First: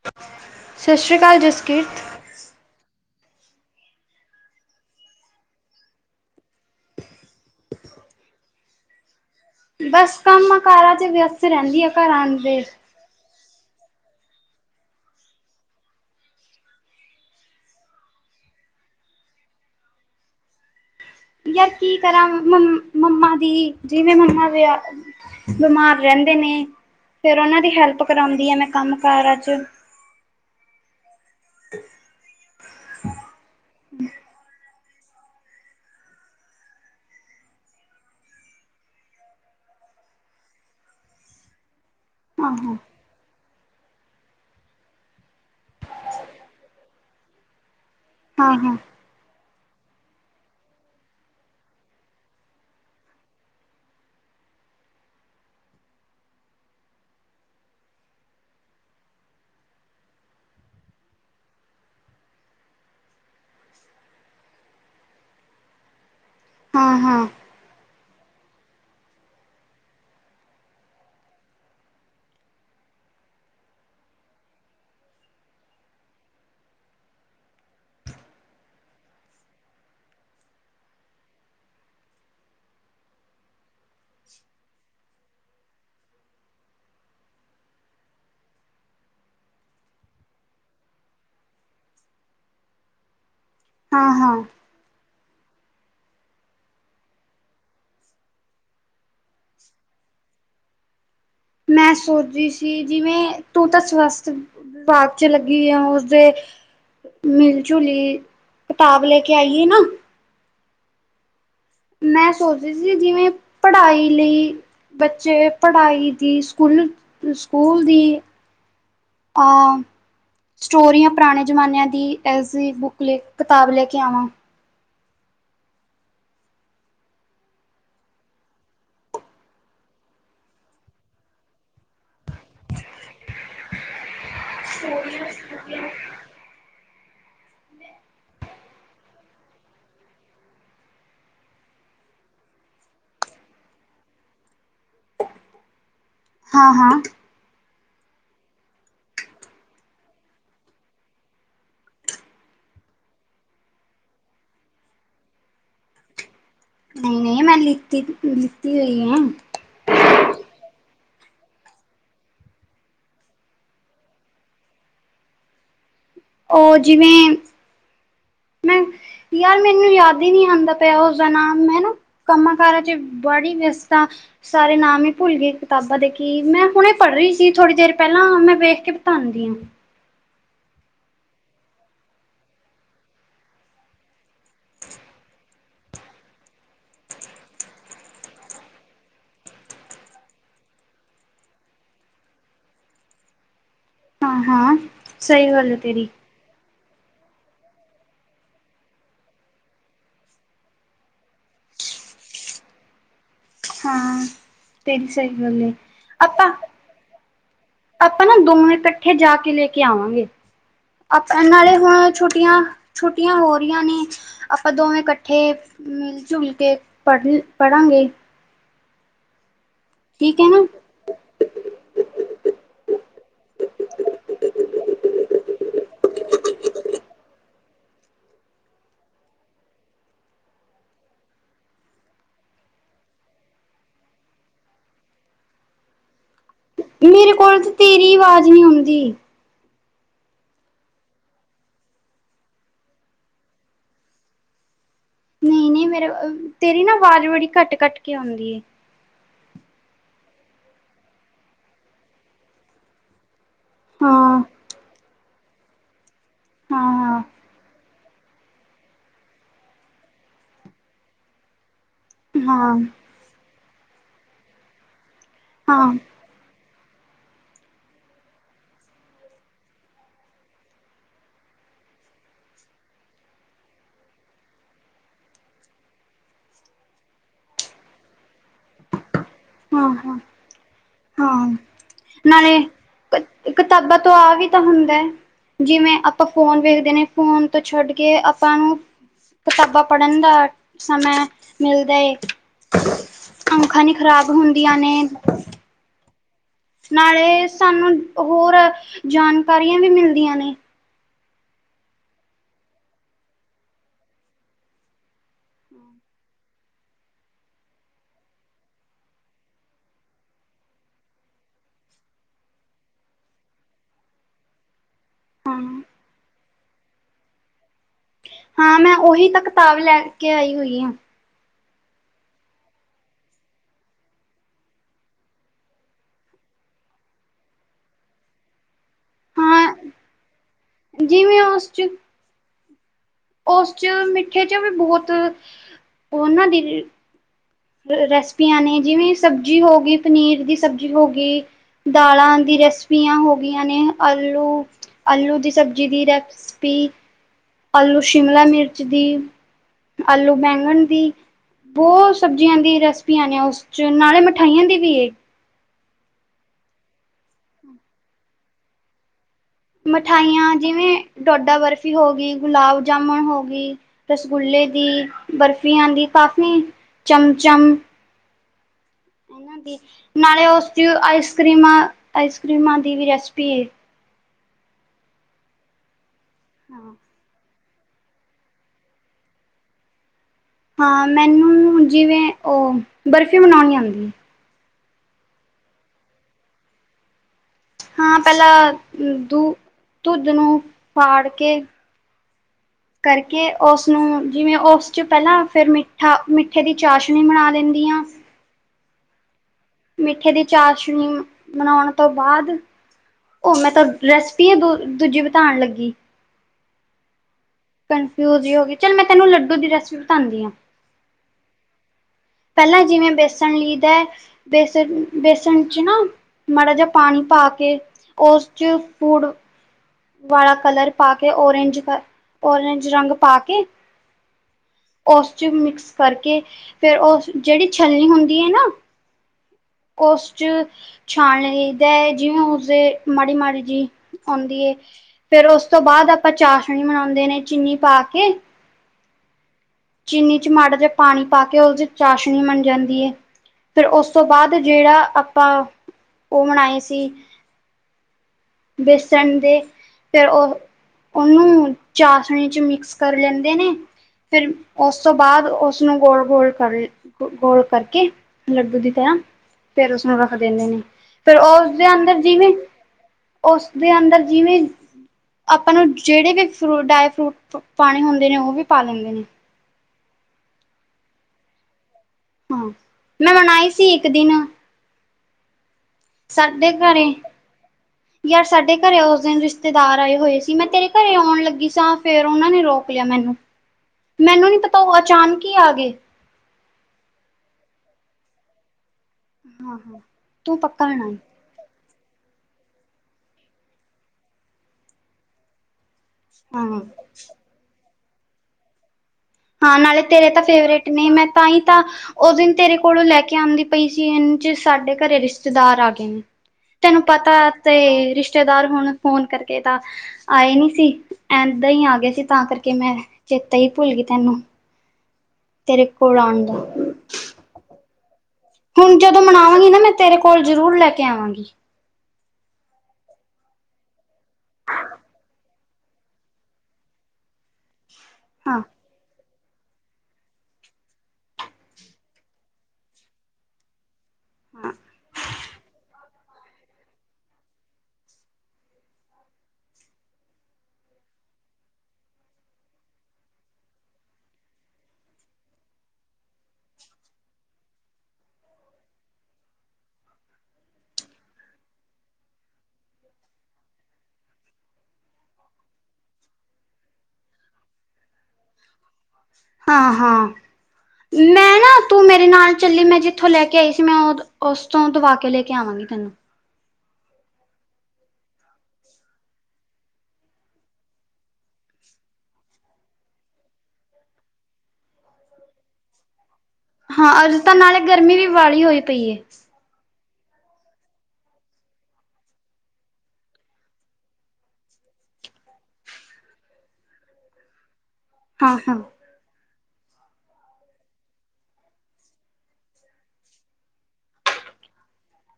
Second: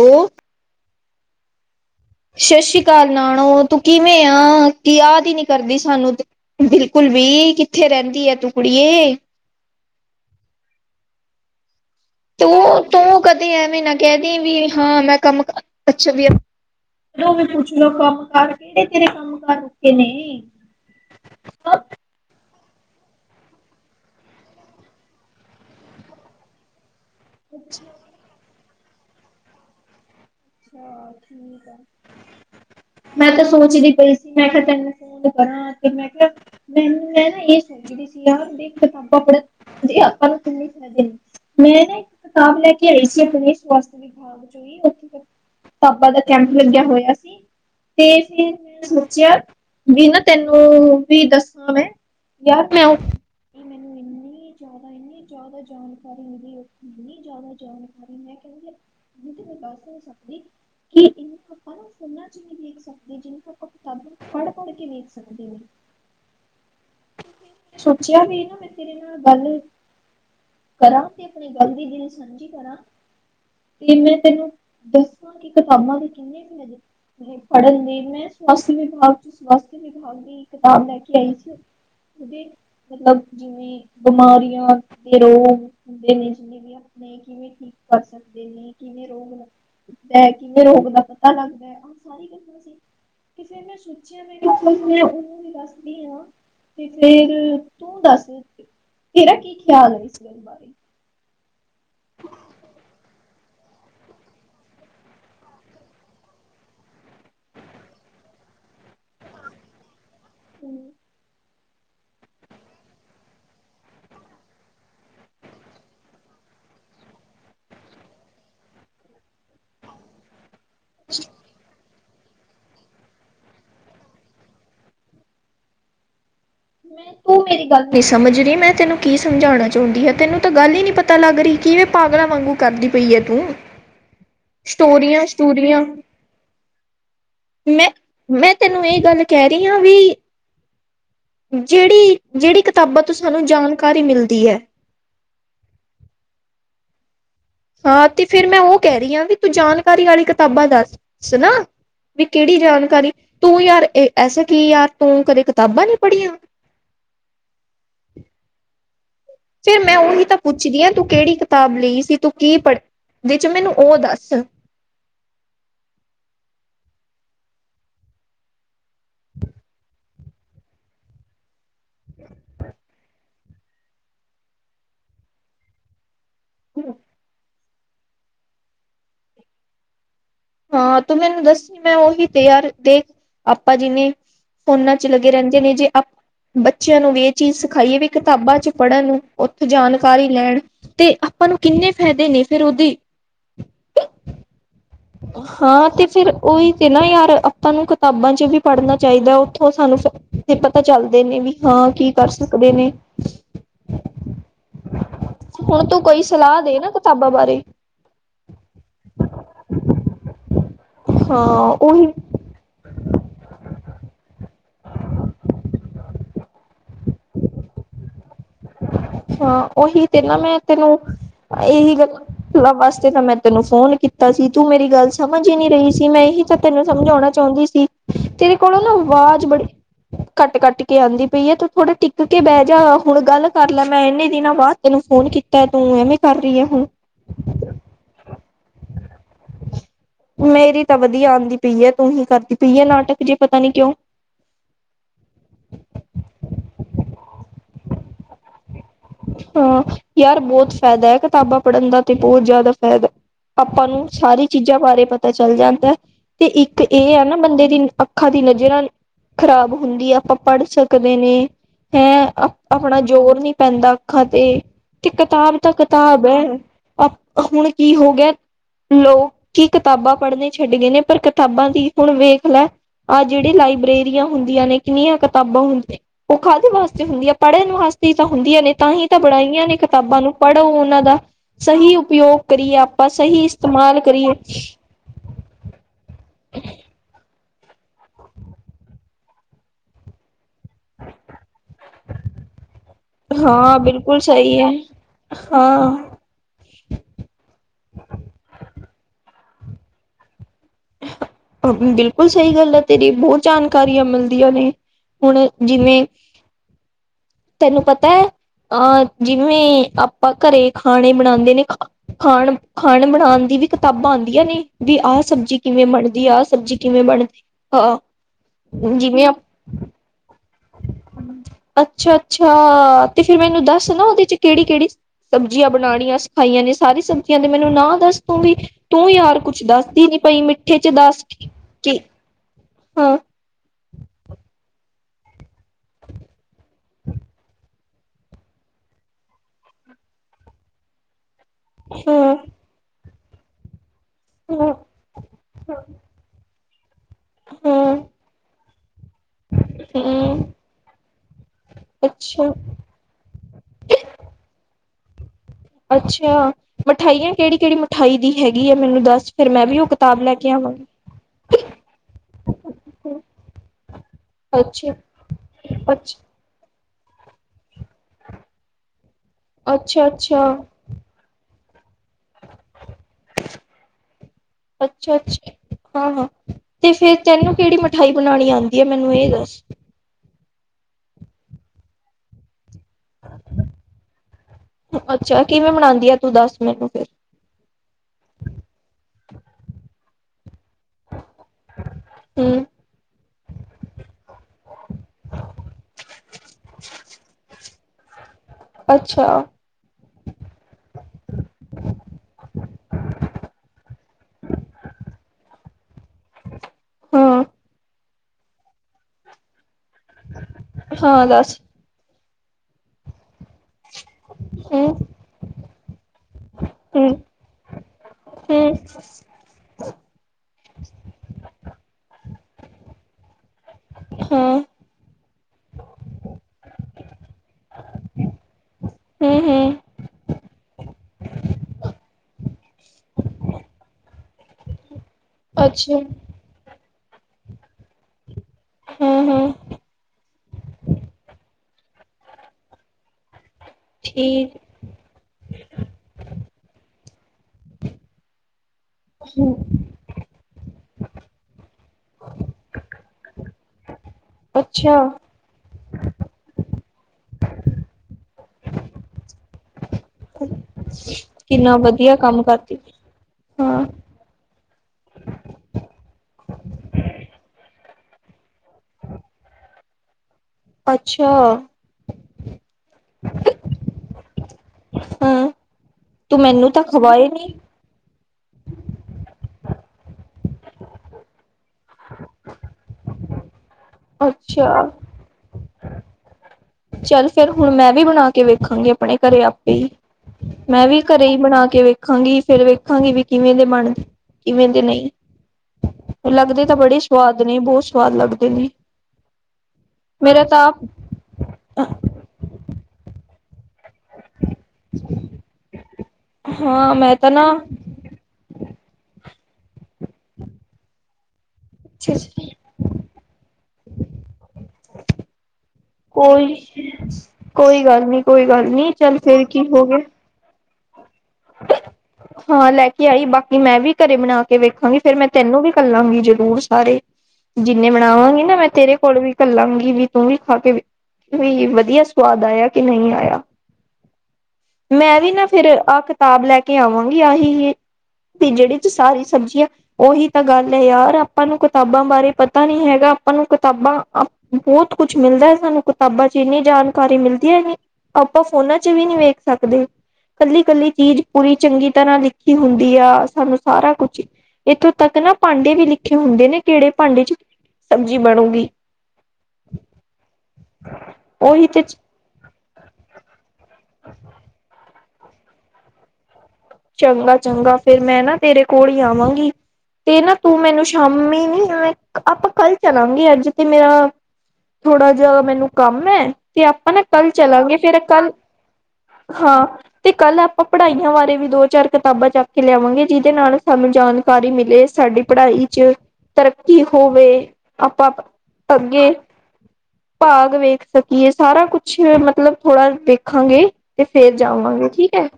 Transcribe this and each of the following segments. ਓਹ। ਸ਼ਸ਼੍ਰੀ ਕਾਲ, ਜਸਕੀਰਤ। ਸਸ਼ਰੀ ਕਾਲ ਨਾਣੋ, ਤੂੰ ਕਿਵੇਂ ਆ! ਕੀ ਯਾਦ ਈ ਨੀ ਕਰਦੀ ਸਾਨੂੰ ਤੂੰ? ਹੁਨ ਬਿਲਕੁਲ ਵੀ, ਕਿੱਥੇ ਰੈਂਦੀ ਐ ਤੂੰ ਕੁੜੀਏ? ਬਸ, ਕੰਮਾ-ਕਾਰਾਂ 'ਚ ਵਿਅਸਤ ਰੈਂਦੀ ਏ ਘਰ ਤੂੰ ਆਂਦੇ। ਤੂੰ ਕਦੇ ਐਵੇਂ ਨਾ ਕੈਅ ਦੀ ਵੀ, ਹਾਂ, ਮੈਂ ਕੰਮ-ਕਾਰਾ 'ਚ ਵਿਅ ਜਦੋਂ ਵੀ ਪੁੱਛ ਲੋ ਕੰਮ-ਕਾਰ, ਕੇੜੇ ਤੇਰੇ ਕੰਮ- ਕਾਰ ਰੁਕੇੇ ਨੇ? ਯਾਰ, ਕੀ ਕਰਾਂ? ਮੰਮਾ- ਮੰਮਾ ਦੀ, ਜਿਵੇਂ ਮੰਮਾ ਵਿਆਹ ਬਿਮਾਰ ਰੈਂਦੇ ਨੇ, ਫੇਰ ਉਨਾਂ ਦੀ ਹੈਲਪ ਅੱਛਾ ਕਰਾਂਦੀ ਆ ਮੈਂ ਕੰਮ-ਕਾਰਾਂ 'ਚ। ਅੱਛਾ, ਠੀਕ ਐ। ਮੈਂ ਤਾਂ ਸੋਚਦੀ ਪਈ ਸੀ, ਮੈਂ ਕੇਆ ਤੈਨੂੰ ਫੋਨ ਕਰਾਂ, ਤੇ ਮੈਂ ਕੇਆ ਮੈਨੂੰ ਐ ਨਾ ਏਅ ਸਮਝੀ ਯਾਰ ਦੇਖ ਕਿਤਾਬਾਂ ਆਪਣੇ ਆਪਾਂ ਨੂੰ ਚਾਈਦੀ ਨੇ ਮੈਂ ਨਈ [unintelligible] ਕਿਤਾਬ ਲੈ ਆਹੋ। ਕੇ ਆਏ ਸੀ ਅਪਨੇ ਦੇਸ਼ ਵਾਸਤੇ ਵਿਭਾਗ 'ਚੋਂ ਈ ਓਥੇ। ਪਾਪਾ ਦਾ ਕੈਂਪ ਲੱਗਿਆ ਹੋਇਆ ਸੀ ਤੇ ਫਿਰ ਹਾਂ-ਹਾਂ, ਮੈਂ ਸੋਚਿਆ ਵੀ ਨਾ, ਤੈਨੂੰ ਵੀ ਦੱਸਾਂ ਮੈਂ, ਯਾਰ? ਮੈਂ ਓ ਮੈਨੂੰ ਵੀ ਜਾਦਾ ਇੰਨੀ ਜਾਦਾ ਜਾਨਕਾਰੀ ਹੁਨ ਨੀ ਜਾਨਾ, ਜਾਨਕਾਰੀ ਮੈ ਕਹਿੰਨੀ ਆ, ਮੈ ਦਸ ਨੀ ਸਕਦੀ। ਕੀ ਏਨੂੰ ਮੈ ਪਾਵਾਂ? ਫੋਨਾਂ 'ਚ ਨੀ ਵੇਖ ਸਕਦੇ, ਜਿੰਨੂੰ ਆਪਾਂ ਕਿਤਾਬਾਂ ਨੂੰ ਪੜ੍ਹ-ਪੜ੍ਹ ਕੇ ਵੇਖ ਸਕਦੇ ਨੇ। ਹਾਂ-ਹਾਂ। ਸੋਚਿਆ ਵੀ ਨਾ ਮੈਂ ਤੇਰੇ ਨਾਲ ਗੱਲ ਕਰਾਂ ਤੇ ਆਪਣੇ ਗੱਲ ਦੀ ਦਿਲ ਸਾਂਝੀ ਕਰਾਂ, 'ਤੇ ਮੈਂ ਤੈਨੂੰ ਦੱਸਾਂ ਕਿ ਕਿਤਾਬਾਂ ਦੇ ਕਿੰਨੇ ਵੀ ਮਜ਼ੇ ਪੜ੍ਹਨ ਨੀ, ਮੈਂ ਸਵਸਥ ਵਿਭਾਗ 'ਚ ਸਵਸਥ ਵਿਭਾਗ ਵੀ ਕਿਤਾਬ ਲੈ ਕੇ ਆਈ ਸੀ। ਦੇ ਮਤਲਬ, ਜਿਵੇਂ ਬਿਮਾਰੀਆਂ ਦੇ ਰੋਗ ਹੁੰਦੇ ਨੇ, ਜਿੰਨੇ ਵੀ ਅਪਨੇ ਕਿਵੇਂ ਠੀਕ ਕਰ ਸਕਦੇ ਨੇ, ਕਿਵੇਂ ਰੋਗ ਲਗ ਐ ਕਿਵੇਂ ਰੋਗ ਦਾ ਪਤਾ ਲੱਗਦੈ, ਉਹ ਸਾਰੀ ਗੱਲਾਂ ਸੀ। ਕਿਸੇ ਨੇ ਸੋਚਿਆ, ਮੈ ਹਾਂ-ਹਾਂ। ਮੇਨੂੰ ਵੀ ਓਹੀ ਦੱਸਦੀ ਐ। 'ਤੇ ਫੇਰ ਤੂੰ ਦੱਸ, ਤੇਰਾ ਕੀ ਖਿਆਲ ਏ ਇਸ ਗੱਲ ਬਾਰੇ? ਮੈਂ ਸੋਚਦੀ ਸੀ ਜਿਵੇਂ, ਤੂੰ ਤਾਂ ਸਵਸਥ ਭਾਗ 'ਚ ਲੱਗੀ ਆ ਉਸਦੇ ਮਿਲ-ਜੁਲੀ, ਕਿਤਾਬ ਲੈ ਕੇ ਆਈਏ ਨਾ? ਹੈਲੋ! ਮੈਂ ਸੋਚਦੀ ਸੀ ਜਿਵੇਂ ਪੜ੍ਹਾਈ ਲਈ ਬੱਚੇ ਪੜ੍ਹਾਈ ਦੀ, ਸਕੂਲ-ਸਕੂਲ ਦੀ [inaudible] ਆਹ, ਸਟੋਰੀਆਂ ਪੁਰਾਨੇ ਜ਼ਮਾਨਿਆਂ ਦੀ ਐ, ਰਸੀਦ ਬੁੱਕ ਲੇ, ਕਿਤਾਬ ਲੈ ਕੇ ਆਵਾਂ। ਮੈ ਤੂੰ ਮੇਰੀ ਗੱਲ ਤੇ ਸਮਝ ਰੀ, ਮੈਂ ਤੈਨੂੰ ਕੀ ਸਮਝਾਣਾ ਚਾਹੁੰਦੀ ਆ, ਤੈਨੂੰ ਤੇ ਗੱਲ ਈ ਨੀ ਪਤਾ ਲੱਗ ਰੀ, ਕਿਵੇਂ ਪਾਗਲਾ? ਵਾਂਗੂ ਕਰਦੀ ਪਈ ਏ ਤੂੰ, ਸਟੋਰੀਆਂ-ਸਟੋਰੀਆਂ। ਮੈਂ-ਮੈਂ ਤੈਨੂੰ ਏਹ ਗੱਲ ਕੈਅ ਰੀ ਆ ਵੀ ਜੇੜੀ ਜੇੜੀ ਕਿਤਾਬਾਂ ਤੋਂ ਸਾਨੂੰ ਜਾਨਕਾਰੀ ਮਿਲਦੀ ਐ ਹਾਂ ਹਾਂ ਹਾਂ, ਤੇ ਫਿਰ ਮੈਂ ਓ ਕੈਅ ਰਈ ਆਂ ਬੀ ਤੂੰ ਜਾਨਕਾਰੀ ਵਾਲੀ ਕਿਤਾਬਾਂ ਦੱਸ ਨਾ ਵੀ ਕੇੜੀ ਜਾਨਕਾਰੀ? ਤੂੰ ਯਾਰ ਐਸੇ ਕੀ ਯਾਰ, ਤੂੰ ਕਦੇ ਕਿਤਾਬਾਂ ਨੀ ਪੜ੍ਹੀਆਂ? ਨਈ ਨਈ ਮੈਂ ਲਿਤੀ ਲਿੱਤੀ ਹੋਈ ਐ ਤੇ ਮੈਂ ਓਈ ਤੇ ਪੁੱਛਦੀ ਆਂ ਤੂੰ ਕੇੜੀ ਕਿਤਾਬ ਲਈ ਸੀ ਤੂੰ ਕੀ ਪੜ੍ਹ ਵਿੱਚ ਮੈਨੂੰ ਓਹ ਦੱਸ। ਓ ਜਿਵੇਂ ਮੈਂ ਯਾਰ ਮੈਨੂੰ ਯਾਦ ਈ ਨੀ ਆਂਦਾ ਪੇਆ ਓਸਦਾ ਨਾਮ ਮੈਂ ਨਾ ਕੰਮਾਂ ਕਾਰਾਂ ਚ ਬੜੀ ਵਿਅਸਤਾ ਸਾਰੇ ਨਾਮ ਈ ਭੁੱਲ ਗਏ। ਕਿਤਾਬਾਂ ਦੇ ਕੀ ਮੈਂ ਹੁਣੇ ਪੜ੍ਹ ਰਈ ਸੀ ਥੋੜ੍ਹੀ ਦੇਰ ਪਹਿਲਾਂ ਮੈਂ ਵੇਖ ਕੇ ਬਤਾਂਦੀ ਆਂ ਹਾਂ, ਤੂੰ ਮੈਨੂੰ ਦੱਸਨੀ ਮੈਂ ਓਹੀ ਤੇ ਯਾਰ ਦੇਖ ਆਪਾ ਜੀ ਨੇ ਫੋਨਾਂ ਚ ਲੱਗੇ ਰੈਂਦੇ ਨੇ ਜੇ ਆਪ ਬੱਚਿਆਂ ਨੂੰ ਵੀ ਏਹ ਚੀਜ ਸਿਖਾਈਏ ਵੀ ਕਿਤਾਬਾਂ ਚ ਪੜ੍ਹਨ ਨੂੰ ਉੱਥੇ ਜਾਨਕਾਰੀ ਲੈਨ ਤੇ ਆਪਾਂ ਨੂੰ ਕਿੰਨੇ ਫੈਦੇ ਨੇ ਫੇਰ ਉਦੀ ਹਾਂ-ਹਾਂ ਹਾਂ ਤੇ ਫਿਰ ਓਈ ਤੇ ਨਾ ਯਾਰ ਆਪਾਂ ਨੂੰ ਕਿਤਾਬਾਂ ਚ ਵੀ ਪੜ੍ਹਨਾ ਚਾਈਦਾ, ਓਥੋਂ ਸਾਨੂੰ ਫ ਤੇ ਪਤਾ ਚੱਲਦੇ ਨੇ ਵੀ ਹਾਂ ਕੀ ਕਰ ਸਕਦੇ ਨੇ ਹਾਂ, ਫੇਰ ਸਈ ਗਲੇ ਏ। ਹੁਣ ਤੂੰ ਕੋਈ ਆਪਾਂ ਸਲਾਹ ਦੇ ਨਾ ਕਿਤਾਬਾਂ ਬਾਰੇ ਆਪਾਂ ਨਾ ਦੋਵੇਂ ਕੱਠੇ ਜਾ ਕੇ ਲੇ ਕੇ ਆਵਾਂਗੇ। ਆਪਾਂ ਹਾਂ ਨਾਲੇ ਹੁਨ ਉਹੀ ਛੋਟ ਟੀਆਂ ਛੁੱਟੀਆਂ ਹੋ ਰਈਆਂ ਨੇ ਆਪਾਂ ਦੋਵੇਂ ਕੱਠੇ ਮਿਲ-ਜੁਲ ਕੇ ਪੜ ਪੜਾਂਗੇ। ਅੱਛਾ, ਓਹੀ ਤੇ ਨਾ ਠੀਕ ਹੈ ਮੈਂ ਤੈਨੂੰ ਏਹੀ ਗੱਲ ਉਹਾ ਵਾਸਤੇ ਤਾਂ ਮੈਂ ਤੈਨੂੰ ਫੋਨ ਕੀਤਾ ਸੀ। ਤੂੰ ਮੇਰੀ ਗੱਲ ਸਮਝ ਈ ਨਈ ਰਈ ਸੀ। ਮੈਂ ਏਹੀ ਤਾਂ ਤੈਨੂੰ ਸਮਝੋਣਾ ਚੌਂਦੀ ਸੀ। ਤੇਰੇ ਕੋਲੋਂ ਨਾ ਵਾਜ਼ ਬੜੀ ਕੱਟ-ਕੱਟ ਕੇ ਆਂਦੀ ਪਈ ਐ ਤੇ ਥੋੜਾ ਟਿੱਕ ਕੇ ਬੋ ਜਾ। ਹੁਣ ਗੱਲ ਕਰ ਲੈ ਮੈਂ ਇੰਨੇ ਦਿਨਾਂ ਬਾਅਦ ਤੈਨੂੰ ਫੋਨ ਕੀਤਾ ਤੂੰ ਐਵੇਂ ਕਰ ਰਈ ਐ ਹੁਨ। ਮੇਰੇ ਕੋਲ ਤੇ ਤੇਰੀ ਵਾਜ ਨੀ ਔਂਦੀ ਮੇਰੀ ਤਾਂ ਵਦੀਆ ਆਂਦੀ ਪਈ ਏ ਤੂੰ ਹੀ ਕਰਦੀ ਪਈ ਏ ਨਾਟਕ ਜੇ, ਪਤਾ ਨੀ ਕਿਉਂ। ਨਈ ਨਈ ਮੇਰੇ ਤੇਰੀ ਨਾ ਵਾਜ ਬੜੀ ਕੱਟ-ਕੱਟ ਕੇ ਔਂਦੀ ਏ। ਹਾਂ, ਯਾਰ ਬੋਤ ਫੈਦਾ ਐ ਕਿਤਾਬਾਂ ਪੜ੍ਹਨ ਦਾ ਤੇ ਬਹੁਤ ਜ਼ਿਆਦਾ ਫੈਦਾ। ਆਪਾਂ ਨੂੰ ਹਾਂ ਸਾਰੀ ਚੀਜਾਂ ਬਾਰੇ ਪਤਾ ਚੱਲ ਜਾਂਦੈ ਤੇ ਇੱਕ ਏ ਹਾਂ ਐ ਨਾ ਬੰਦੇ ਦੀ ਅੱਖਾਂ ਦੀ ਨਜਰਾਂ ਖ਼ਰਾਬ ਹੁੰਦੀਐ। ਆਪਾਂ ਪੜ੍ਹ ਸਕਦੇ ਨੀ ਹੈਂ ਆਪਾਂ ਹਾਂ ਆਪਨਾ ਜੋਰ ਨੀ ਪੈਂਦਾ ਅੱਖਾਂ ਤੇ, ਤੇ ਕਤਾਬ ਤਾਂ ਹਾਂ ਹਾਂ ਕਤਾਬ ਐ। ਆਪ ਹੁਨ ਕੀ ਹੋ ਗਿਐ? ਲੋਕ ਈ ਕਤਾਬਾਂ ਪੜ੍ਹਨੀ ਛੱਡ ਗਏ ਨੇ ਪਰ ਕਤਾਬਾਂ ਦੀ ਹੁਣ ਵੇਖ ਲੈ ਆ ਜੇਹੜੀ ਲਾਇਬ੍ਰੇਰੀਆਂ ਹੁੰਦੀਆਂ ਨੇ ਕਿੰਨੀਆਂ ਕਤਾਬਾਂ ਹੁੰਦੀਆਂ ਓ ਕਾਦੇ ਵਾਸਤੇ ਹੁੰਦੀਆਂ, ਪੜ੍ਹਨ ਵਾਸਤੇ ਤਾਂ ਹੁੰਦੀਆਂ ਨੇ ਤਾਂ ਹੀ ਤਾਂ ਤੇ ਬਣਾਈਆਂ ਨੇ ਹਾਂ ਹਾਂ ਕਿਤਾਬਾਂ ਨੂੰ ਪੜ੍ਹੋ ਓਹਨਾਂ ਦਾ'- ਹਾਂ ਸਹੀ ਉਪਯੋਗ ਨਾਲੇ ਕਰੀਏ ਆਪਾਂ ਸਹੀ ਇਸਤੇਮਾਲ ਕਰੀਏ ਮੈਮ, ਜਿਵੇਂ ਆਪਾਂ ਫੋਨ ਵੇਖਦੇ ਨੇ, ਫੋਨ ਤੋਂ ਛੁੱਟ ਕੇ ਆਪਾਂ ਨੂੰ ਕਿਤਾਬਾਂ ਪੜ੍ਹਨ ਦਾ ਸਮੇਂ ਮਿਲਦਾ ਏ, ਅਖਾਂ ਨੀ ਏ ਖ਼ਰਾਬ ਸਈ ਐ, ਹੁੰਦੀਆਂ ਨੇ ਹਾਂ ਨਾਲੇ ਸਾਨੂੰ ਹੋਰ ਜਾਨਕਾਰੀਆਂ ਵੀ ਮਿਲਦੀਆਂ ਨੇ ਬਿਲਕੁਲ ਸਹੀ ਗੱਲ ਆ ਤੇਰੀ ਬਹੁਤ ਜਾਣਕਾਰੀਆਂ ਮਿਲਦੀਆਂ ਨੇ ਹੁਣ ਜਿਵੇਂ ਤੈਨੂੰ ਪਤਾ ਐ ਆ ਜਿਵੇਂ ਆਪਾਂ ਘਰੇ ਖਾਣੇ ਬਣਾਉਂਦੇ ਨੇ ਖਾਣ ਖਾਣ ਬਣਾਉਣ ਦੀ ਵੀ ਕਿਤਾਬਾਂ ਆਉਂਦੀਆਂ ਨੇ ਵੀ ਆਹ ਹਾਂ ਸਬਜ਼ੀ ਕਿਵੇਂ ਬਣਦੀ ਆ ਸਬਜ਼ੀ ਕਿਵੇਂ ਬਣਦੀ ਹਾਂ। ਹਾਂ ਮੈਂ ਜਿਵੇਂ ਉਹੀ ਤਾਂ ਕਿਤਾਬ ਲੈ ਕੇ ਆਈ ਹੋਈ ਹੈ। ਅੱਛਾ ਅੱਛਾ ਤੇ ਫਿਰ ਮੈਨੂੰ ਦੱਸ ਨਾ ਉਹਦੇ ਚ ਕਿਹੜੀ ਕਿਹੜੀ ਸਬਜ਼ੀਆਂ ਬਣਾਉਣੀਆਂ ਸਿਖਾਈਆਂ ਨੇ ਸਾਰੀ ਸਬਜ਼ੀਆਂ ਤੇ ਮੈਨੂੰ ਨਾ ਦੱਸ ਧੋਣੀ ਤੂੰ ਯਾਰ ਕੁਛ ਹਾਂ ਦੱਸਦੀ ਨੀ ਪਈ ਮਿੱਠੇ ਚ ਦੱਸ ਜਿਵੇਂ ਉਸ ਚ ਕੀ ਹਾਂ। ਉਸ ਚ ਮਿੱਠੇ ਚ ਵੀ ਬਹੁਤ ਉਹਨਾਂ ਦੇ [inaudible] ਰੈਸਪੀਆਂ ਨੇ ਜਿਵੇਂ ਸਬਜ਼ੀ ਹੋ ਗਈ ਪਨੀਰ ਦੀ ਸਬਜ਼ੀ ਹੋ ਗਈ ਹਾਂ ਦਾਲਾਂ ਦੀ ਰੈਸਪੀਆਂ ਹੋ ਗਈਆਂ ਨੇ ਆਲੂ ਹਾਂ ਆਲੂ ਦੀ ਸਬਜ਼ੀ ਦੀ ਰੈ ਪੀ [inaudible] ਆਲੂ ਸ਼ਿਮਲਾ ਮਿਰਚ ਦੀ ਆਲੂ ਬੈਂਗਣ ਦੀ ਬਹੁਤ ਸਬਜ਼ੀਆਂ ਦੀ ਰੈਸਪੀਆਂ ਨੇ ਉਸ 'ਚ ਨਾਲੇ ਮਿਠਾਈਆਂ ਦੀ ਵੀ ਇਹ ਅੱਛਾ ਮਿਠਾਈਆਂ ਕਿਹੜੀ ਕਿਹੜੀ ਮਿਠਾਈ ਦੀ ਹੈਗੀ ਆ ਮੈਨੂੰ ਦੱਸ ਫਿਰ ਮੈਂ ਵੀ ਉਹ ਕਿਤਾਬ ਲੈ ਕੇ ਮਿਠਾਈਆਂ ਆਵਾਂਗੀ ਜਿਵੇਂ ਡੋਡਾ ਬਰਫ਼ੀ ਹੋ ਗਈ ਗੁਲਾਬ ਜਾਮੁਣ ਹੋ ਗਈ ਰਸਗੁੱਲੇ ਦੀ ਬਰਫ਼ੀਆਂ ਆਂਦੀ ਕਾਫ਼ੀ ਚਮਚਮ ਇਹਨਾਂ ਦੀ ਨਾਲੇ ਅੱਛਾ-ਅੱਛਾ-ਅੱਛਾ-ਅੱਛਾ-ਅੱਛਾ ਉਸਦੀ ਆਈਸ ਕਰ੍ਰੀਮਾਂ ਆਈਸ ਕਰ੍ਰੀਮਾਂ ਦੀ ਵੀ ਰੈਸਪੀ ਅੱਛਾ ਅੱਛਾ ਹਾਂ ਹਾਂ ਤੇ ਹਾਂ, ਫਿਰ ਤੈਨੂੰ ਕਿਹੜੀ ਮਿਠਾਈ ਬਣਾਉਣੀ ਆਉਂਦੀ ਹੈ ਮੈਨੂੰ ਇਹ ਦੱਸ ਹਾਂ ਮੈਨੂੰ ਜਿਵੇਂ ਉਹ ਬਰਫ਼ੀ ਮਨਾਉਣੀ ਆਉਂਦੀ ਅੱਛਾ ਕਿਵੇਂ ਮਨਾਉਂਦੀ ਆ ਤੂੰ ਦੱਸ ਮੈਨੂੰ ਫਿਰ ਹਾਂ ਪਹਿਲਾਂ ਦੂ ਧੁੱਧ ਨੂੰ ਫਾੜ ਕੇ ਹੂੰ ਕਰਕੇ ਉਸ ਨੂੰ ਜਿਵੇਂ ਉਸ 'ਚ ਪਹਿਲਾਂ ਫਿਰ ਮਿੱਠਾ ਮਿੱਠੇ ਦੀ ਚਾਸ਼ਣੀ ਬਣਾ ਦਿੰਦੀ ਹਾਂ। ਅੱਛਾ। ਮਿੱਠੇ ਦੀ ਚਾਰਸ਼ਣੀ ਮਨਾਉਣ ਤੋਂ ਬਾਅਦ ਉਹ ਮੈਂ ਤਾਂ ਰੈਸਪੀ ਆ ਦੋ ਦੂਜੀ ਬਿਤਾਉਣ ਲੱਗੀ ਹਾਂ ਕਨਫਿਊਜ਼ ਹੀ ਹੋ ਗਈ ਚੱਲ ਮੈਂ ਤੈਨੂੰ ਲੱਡੂ ਦੀ ਰੈਸਪੀ ਬਤਾਉਂਦੀ ਹਾਂ ਦੱਸ ਪਹਿਲਾਂ ਜਿਵੇਂ ਬੇਸਣ ਲੀਦਾ ਹੈ ਹੂੰ ਬੇਸਣ ਬੇਸਣ ਚ ਨਾ ਮਾੜਾ ਜਿਹਾ ਹੂੰ ਪਾਣੀ ਪਾ ਕੇ ਉਸ ਹੂੰ ਚ ਫੂੜ ਵਾਲਾ ਕਲਰ ਪਾ ਕੇ ਓਰੇਂਜ ਦਾ ਓਰੇਂਜ ਰੰਗ ਪਾ ਕੇ ਹੂੰ,,, ਉਸ 'ਚ ਮਿਕਸ ਕਰਕੇ ਫਿਰ ਉਸ ਜਿਹੜੀ ਛੱਲਣੀ ਹੁੰਦੀ ਹੈ ਨਾ ਹੂੰ-ਹੂੰ ਉਸ ਚ ਛਾਣ ਲਈ ਲਈਦਾ ਜਿਵੇਂ ਉਸਦੇ ਮਾੜੀ ਮਾੜੀ ਜਿ ਆਉਂਦੀ ਐ ਫਿਰ ਉਸ ਤੋਂ ਅੱਛਾ ਬਾਅਦ ਆਪਾਂ ਚਾਸ਼ਣੀ ਮਨਾਉਂਦੇ ਨੇ ਚੀਨੀ ਪਾ ਕੇ ਹੂੰ-ਹੂੰ ਚੀਨੀ ਚ ਮਾੜਾ ਜਿਹਾ ਪਾਣੀ ਪਾ ਕੇ ਉਹਦੇ ਚ ਚਾਸ਼ਣੀ ਬਨ ਜਾਂਦੀ ਹੈ। ਫਿਰ ਉਸ ਤੋਂ ਬਾਅਦ ਠੀਕ ਜਿਹੜਾ ਆਪਾਂ ਉਹ ਮਨਾਏ ਸੀ। ਵੇਸਣ ਦੇ ਫਿਰ ਉਹ ਉਹਨੂੰ ਚਾਸ਼ਣੀ ਚ ਮਿਕਸ ਕਰ ਲੈਂਦੇ ਨੇ, ਫਿਰ ਉਸ ਆ ਤੋਂ ਬਾਅਦ ਉਸ ਉਸਨੂੰ ਗੋਲ -ਗੋਲ ਕਰ ਗੋਲ ਕਰਕੇ ਲੱਡੂ ਦੀ ਤਰ੍ਹਾਂ ਫੇਰ ਉਸਨੂੰ ਰੱਖ ਦਿੰਦੇ ਨੇ, ਫੇਰ ਉਹ ਕਿੰਨਾ ਉਸਦੇ ਵਧੀਆ ਅੰਦਰ ਕੰਮ ਜਿਵੇਂ ਕਰਦੀ ਹਾਂ ਉਸਦੇ ਅੰਦਰ ਜਿਵੇਂ ਆਪਾਂ ਨੂੰ ਜਿਹੜੇ ਵੀ ਫਰੂ ਡਰਾਏ ਫਰੂਟ ਪਾਉਣੇ ਹੁੰਦੇ ਨੇ ਉਹ ਵੀ ਪਾ ਲੈਂਦੇ ਨੇ। ਅੱਛਾ। ਹਾਂ ਮੈਂ ਮਨਾਈ ਸੀ ਇੱਕ ਦਿਨ। ਹਾਂ, ਤੂੰ ਮੈਨੂੰ ਸਾਡੇ ਤਾਂ ਘਰੇ ਖਵਾਏ ਨੀ। ਯਾਰ ਸਾਡੇ ਘਰੇ ਉਸ ਦਿਨ ਰਿਸ਼ਤੇਦਾਰ ਆਏ ਹੋਏ ਸੀ, ਮੈਂ ਤੇਰੇ ਘਰੇ ਆਉਣ ਲੱਗੀ ਸੀ ਤਾਂ ਫੇਰ ਉਹਨਾਂ ਨੇ ਰੋਕ ਲਿਆ ਮੈਨੂੰ, ਮੈਨੂੰ ਨੀ ਅੱਛਾ ਪਤਾ ਉਹ ਅਚਾਨਕ ਹੀ ਆ ਗਏ। ਚੱਲ ਫੇਰ ਹੁਣ ਮੈਂ ਵੀ ਬਣਾ ਕੇ ਵੇਖਾਂਗੀ। ਆਪਣੇ ਘਰੇ ਆਪੇ ਹਾਂ ਹੀ, ਹਾਂ ਤੂੰ ਪੱਕਾ ਮੈਂ ਵੀ ਆਣਾ ਘਰੇ ਹੀ ਬਣਾ ਕੇ ਵੇਖ ਵੇਖਾਂਗੀ, ਫੇਰ ਵੇਖਾਂਗੀ ਵੀ ਕਿਵੇਂ ਦੇ ਬਣ ਕਿਵੇਂ ਦੇ ਨਹੀਂ। ਲੱਗਦੇ ਤਾਂ ਹਾਂ ਬੜੇ ਸਵਾਦ ਨੇ, ਬਹੁਤ ਸਵਾਦ ਲੱਗਦੇ ਨੇ। ਹਾਂ ਨਾਲੇ ਤੇਰੇ ਤਾਂ ਮੇਰਾ ਆਪ ਫੇਵਰੇਟ ਨੇ, ਮੈਂ ਤਾਂ ਹੀ ਤਾਂ ਉਸ ਦਿਨ ਤੇਰੇ ਕੋਲੋਂ ਲੈ ਕੇ ਆਉਂਦੀ ਪਈ ਸੀ ਇਹ ਚ ਸਾਡੇ ਘਰੇ ਰਿਸ਼ਤੇਦਾਰ ਆ ਗਏ ਨੇ, ਹਾਂ ਤੈਨੂੰ ਮੈਂ ਤਾਂ ਪਤਾ ਨਾ ਤੇ ਰਿਸ਼ ਰਿਸ਼ਤੇਦਾਰ ਹੁਣ ਫੋਨ ਕਰਕੇ ਤਾਂ ਆਏ ਨੀ ਸੀ। ਏਦਾਂ ਹੀ ਆ ਗਿਆ ਸੀ, ਤਾਂ ਕਰਕੇ ਮੈਂ ਚੇਤਾ ਹੀ ਭੁੱਲ ਤੈਨੂੰ ਤੇਰੇ ਕੋਲ ਆਉਣ ਦਾ ਕੋਈ -ਕੋਈ ਗੱਲ ਨੀ -ਕੋਈ ਗੱਲ ਨੀ ਚੱਲ ਫੇਰ ਕੀ ਹੋ ਗਿਆ। ਕਲ ਜ਼ਰੂਰ ਲੈ ਕੇ ਆਵਾਂਗੀ। ਹਾਂ ਲੈ ਕੇ ਆਈ, ਬਾਕੀ ਮੈਂ ਵੀ ਘਰੇ ਬਣਾ ਕੇ ਵੇਖਾਂਗੀ, ਫੇਰ ਮੈਂ ਤੈਨੂੰ ਵੀ ਘਲਾਂਗੀ ਜ਼ਰੂਰ ਸਾਰੇ। ਜਿੰਨੇ ਬਨਾਵਾਂਗੀ ਨਾ ਹਾਂ ਮੈਂ ਤੇਰੇ ਕੋਲ ਵੀ ਘਲਾਂਗੀ ਵੀ ਤੂੰ ਵੀ ਖਾ ਕੇ ਵੀ ਵਧੀਆ ਸਵਾਦ ਆਇਆ ਕਿ ਨਹੀਂ ਆਇਆ। ਹਾਂ ਮੈਂ ਵੀ ਨਾ ਫਿਰ ਆਹ ਕਿਤਾਬ ਲੈ ਕੇ ਆਵਾਂਗੀ ਆਹੀ ਹੀ। ਤੇ ਜਿਹੜੇ ਚ ਸਾਰੀ ਸਬਜ਼ੀਆਂ ਉਹੀ ਤਾਂ ਗੱਲ ਹੈ ਯਾਰ, ਆਪਾਂ ਨੂੰ ਕਿਤਾਬਾਂ ਬਾਰੇ ਪਤਾ ਨਹੀਂ ਹੈਗਾ, ਆਪਾਂ ਨੂੰ ਕਿਤਾਬਾਂ ਬਹੁਤ ਕੁਛ ਮਿਲਦਾ ਹੈ ਸਾਨੂੰ ਕਿਤਾਬਾਂ ਚ, ਇੰਨੀ ਜਾਣਕਾਰੀ ਮਿਲਦੀ ਹੈ ਨਹੀਂ। ਆਪਾਂ ਫੋਨਾਂ ਚ ਵੀ ਨਹੀਂ ਵੇਖ ਸਕਦੇ। ਕੱਲੀ -ਕੱਲੀ ਚੀਜ਼ ਪੂਰੀ ਚੰਗੀ ਤਰ੍ਹਾਂ ਲਿਖੀ ਹੁੰਦੀ ਆ, ਸਾਨੂੰ ਸਾਰਾ ਕੁਛ ਇੱਥੋਂ ਤੱਕ ਨਾ ਭਾਂਡੇ ਵੀ ਲਿਖੇ ਹੁੰਦੇ ਨੇ, ਕਿਹੜੇ ਭਾਂਡੇ ਚ ਸਬਜ਼ੀ ਬਣੂਗੀ। ਹਾਂ -ਹਾਂ ਮੈਂ ਉਹੀ ਨਾ ਤੇ ਤੂੰ ਮੇਰੇ ਮੇਰੇ ਨਾਲ ਚੱਲੀ, ਮੈਂ ਜਿੱਥੋਂ ਲੈ ਕੇ ਆਈ ਸੀ ਮੈਂ ਉਸ ਤੋਂ ਦਵਾ ਕੇ ਲੈ ਕੇ ਆਵਾਂਗੀ ਤੈਨੂੰ। ਚੰਗਾ -ਚੰਗਾ ਫੇਰ ਮੈਂ ਨਾ ਤੇਰੇ ਕੋਲ ਹੀ ਆਵਾਂਗੀ। ਤੇ ਨਾ ਤੂੰ ਮੈਨੂੰ ਸ਼ਾਮੀ ਨੀ ਆਪਾਂ ਕੱਲ ਚਲਾਂਗੇ, ਅੱਜ ਤੇ ਮੇਰਾ ਥੋੜਾ ਜਿ ਮੈਨੂੰ ਕੰਮ ਏ। ਤੇ ਆਪਾਂ ਨਾ ਹਾਂ ਕੱਲ ਅੱਜ ਤਾਂ ਚਲਾਂਗੇ, ਨਾਲੇ ਫੇਰ ਗਰਮੀ ਵੀ ਕੱਲ ਵਾਲੀ ਹੋਈ ਪਈ ਹੈ ਹਾਂ। ਤੇ ਕੱਲ ਆਪਾਂ ਪੜ੍ਹਾਈਆਂ ਬਾਰੇ ਵੀ ਦੋ ਚਾਰ ਕਿਤਾਬਾਂ ਚੱਕ ਕੇ ਲਿਆਵਾਂਗੇ, ਜਿਹਦੇ ਨਾਲ ਸਾਨੂੰ ਜਾਣਕਾਰੀ ਮਿਲੇ, ਸਾਡੀ ਪੜ੍ਹਾਈ ਚ ਤਰੱਕੀ ਹੋਵੇ, ਆਪਾਂ ਹਾਂ ਹਾਂ ਅੱਗੇ ਭਾਗ ਵੇਖ ਸਕੀਏ, ਸਾਰਾ ਕੁਛ ਮਤਲਬ ਥੋੜਾ ਦੇੇਖਾਂਗੇ। ਤੇ ਫੇਰ ਜਾਵਾਂਗੇ ਠੀਕ ਹੈ।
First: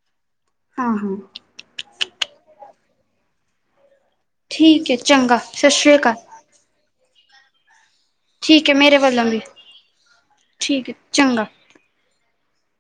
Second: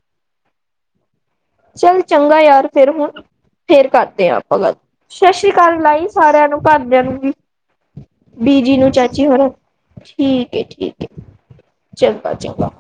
ਹਾਂ -ਹਾਂ! ਚੱਲ ਚੰਗਾ ਯਾਰ, ਫਿਰ ਹੁਣ ਫੇਰ ਕਰਦੇ ਹਾਂ ਆਪਾਂ ਗੱਲ, ਸਤਿ ਸ੍ਰੀ ਅਕਾਲ ਲਾਈ ਸਾਰਿਆਂ ਨੂੰ। ਘਰਦਿਆਂ ਨੂੰ ਵੀ। ਠੀਕ ਹੈ ਬੀਜੀ ਨੂੰ, ਮੇਰੇ ਵੱਲੋਂ ਚਾਚੀ ਵੀ ਹੋਰਾ ਠੀਕ ਏ, ਹੈ ਠੀਕ ਏ। ਚੰਗਾ ਚੰਗਾ-ਚੰਗਾ।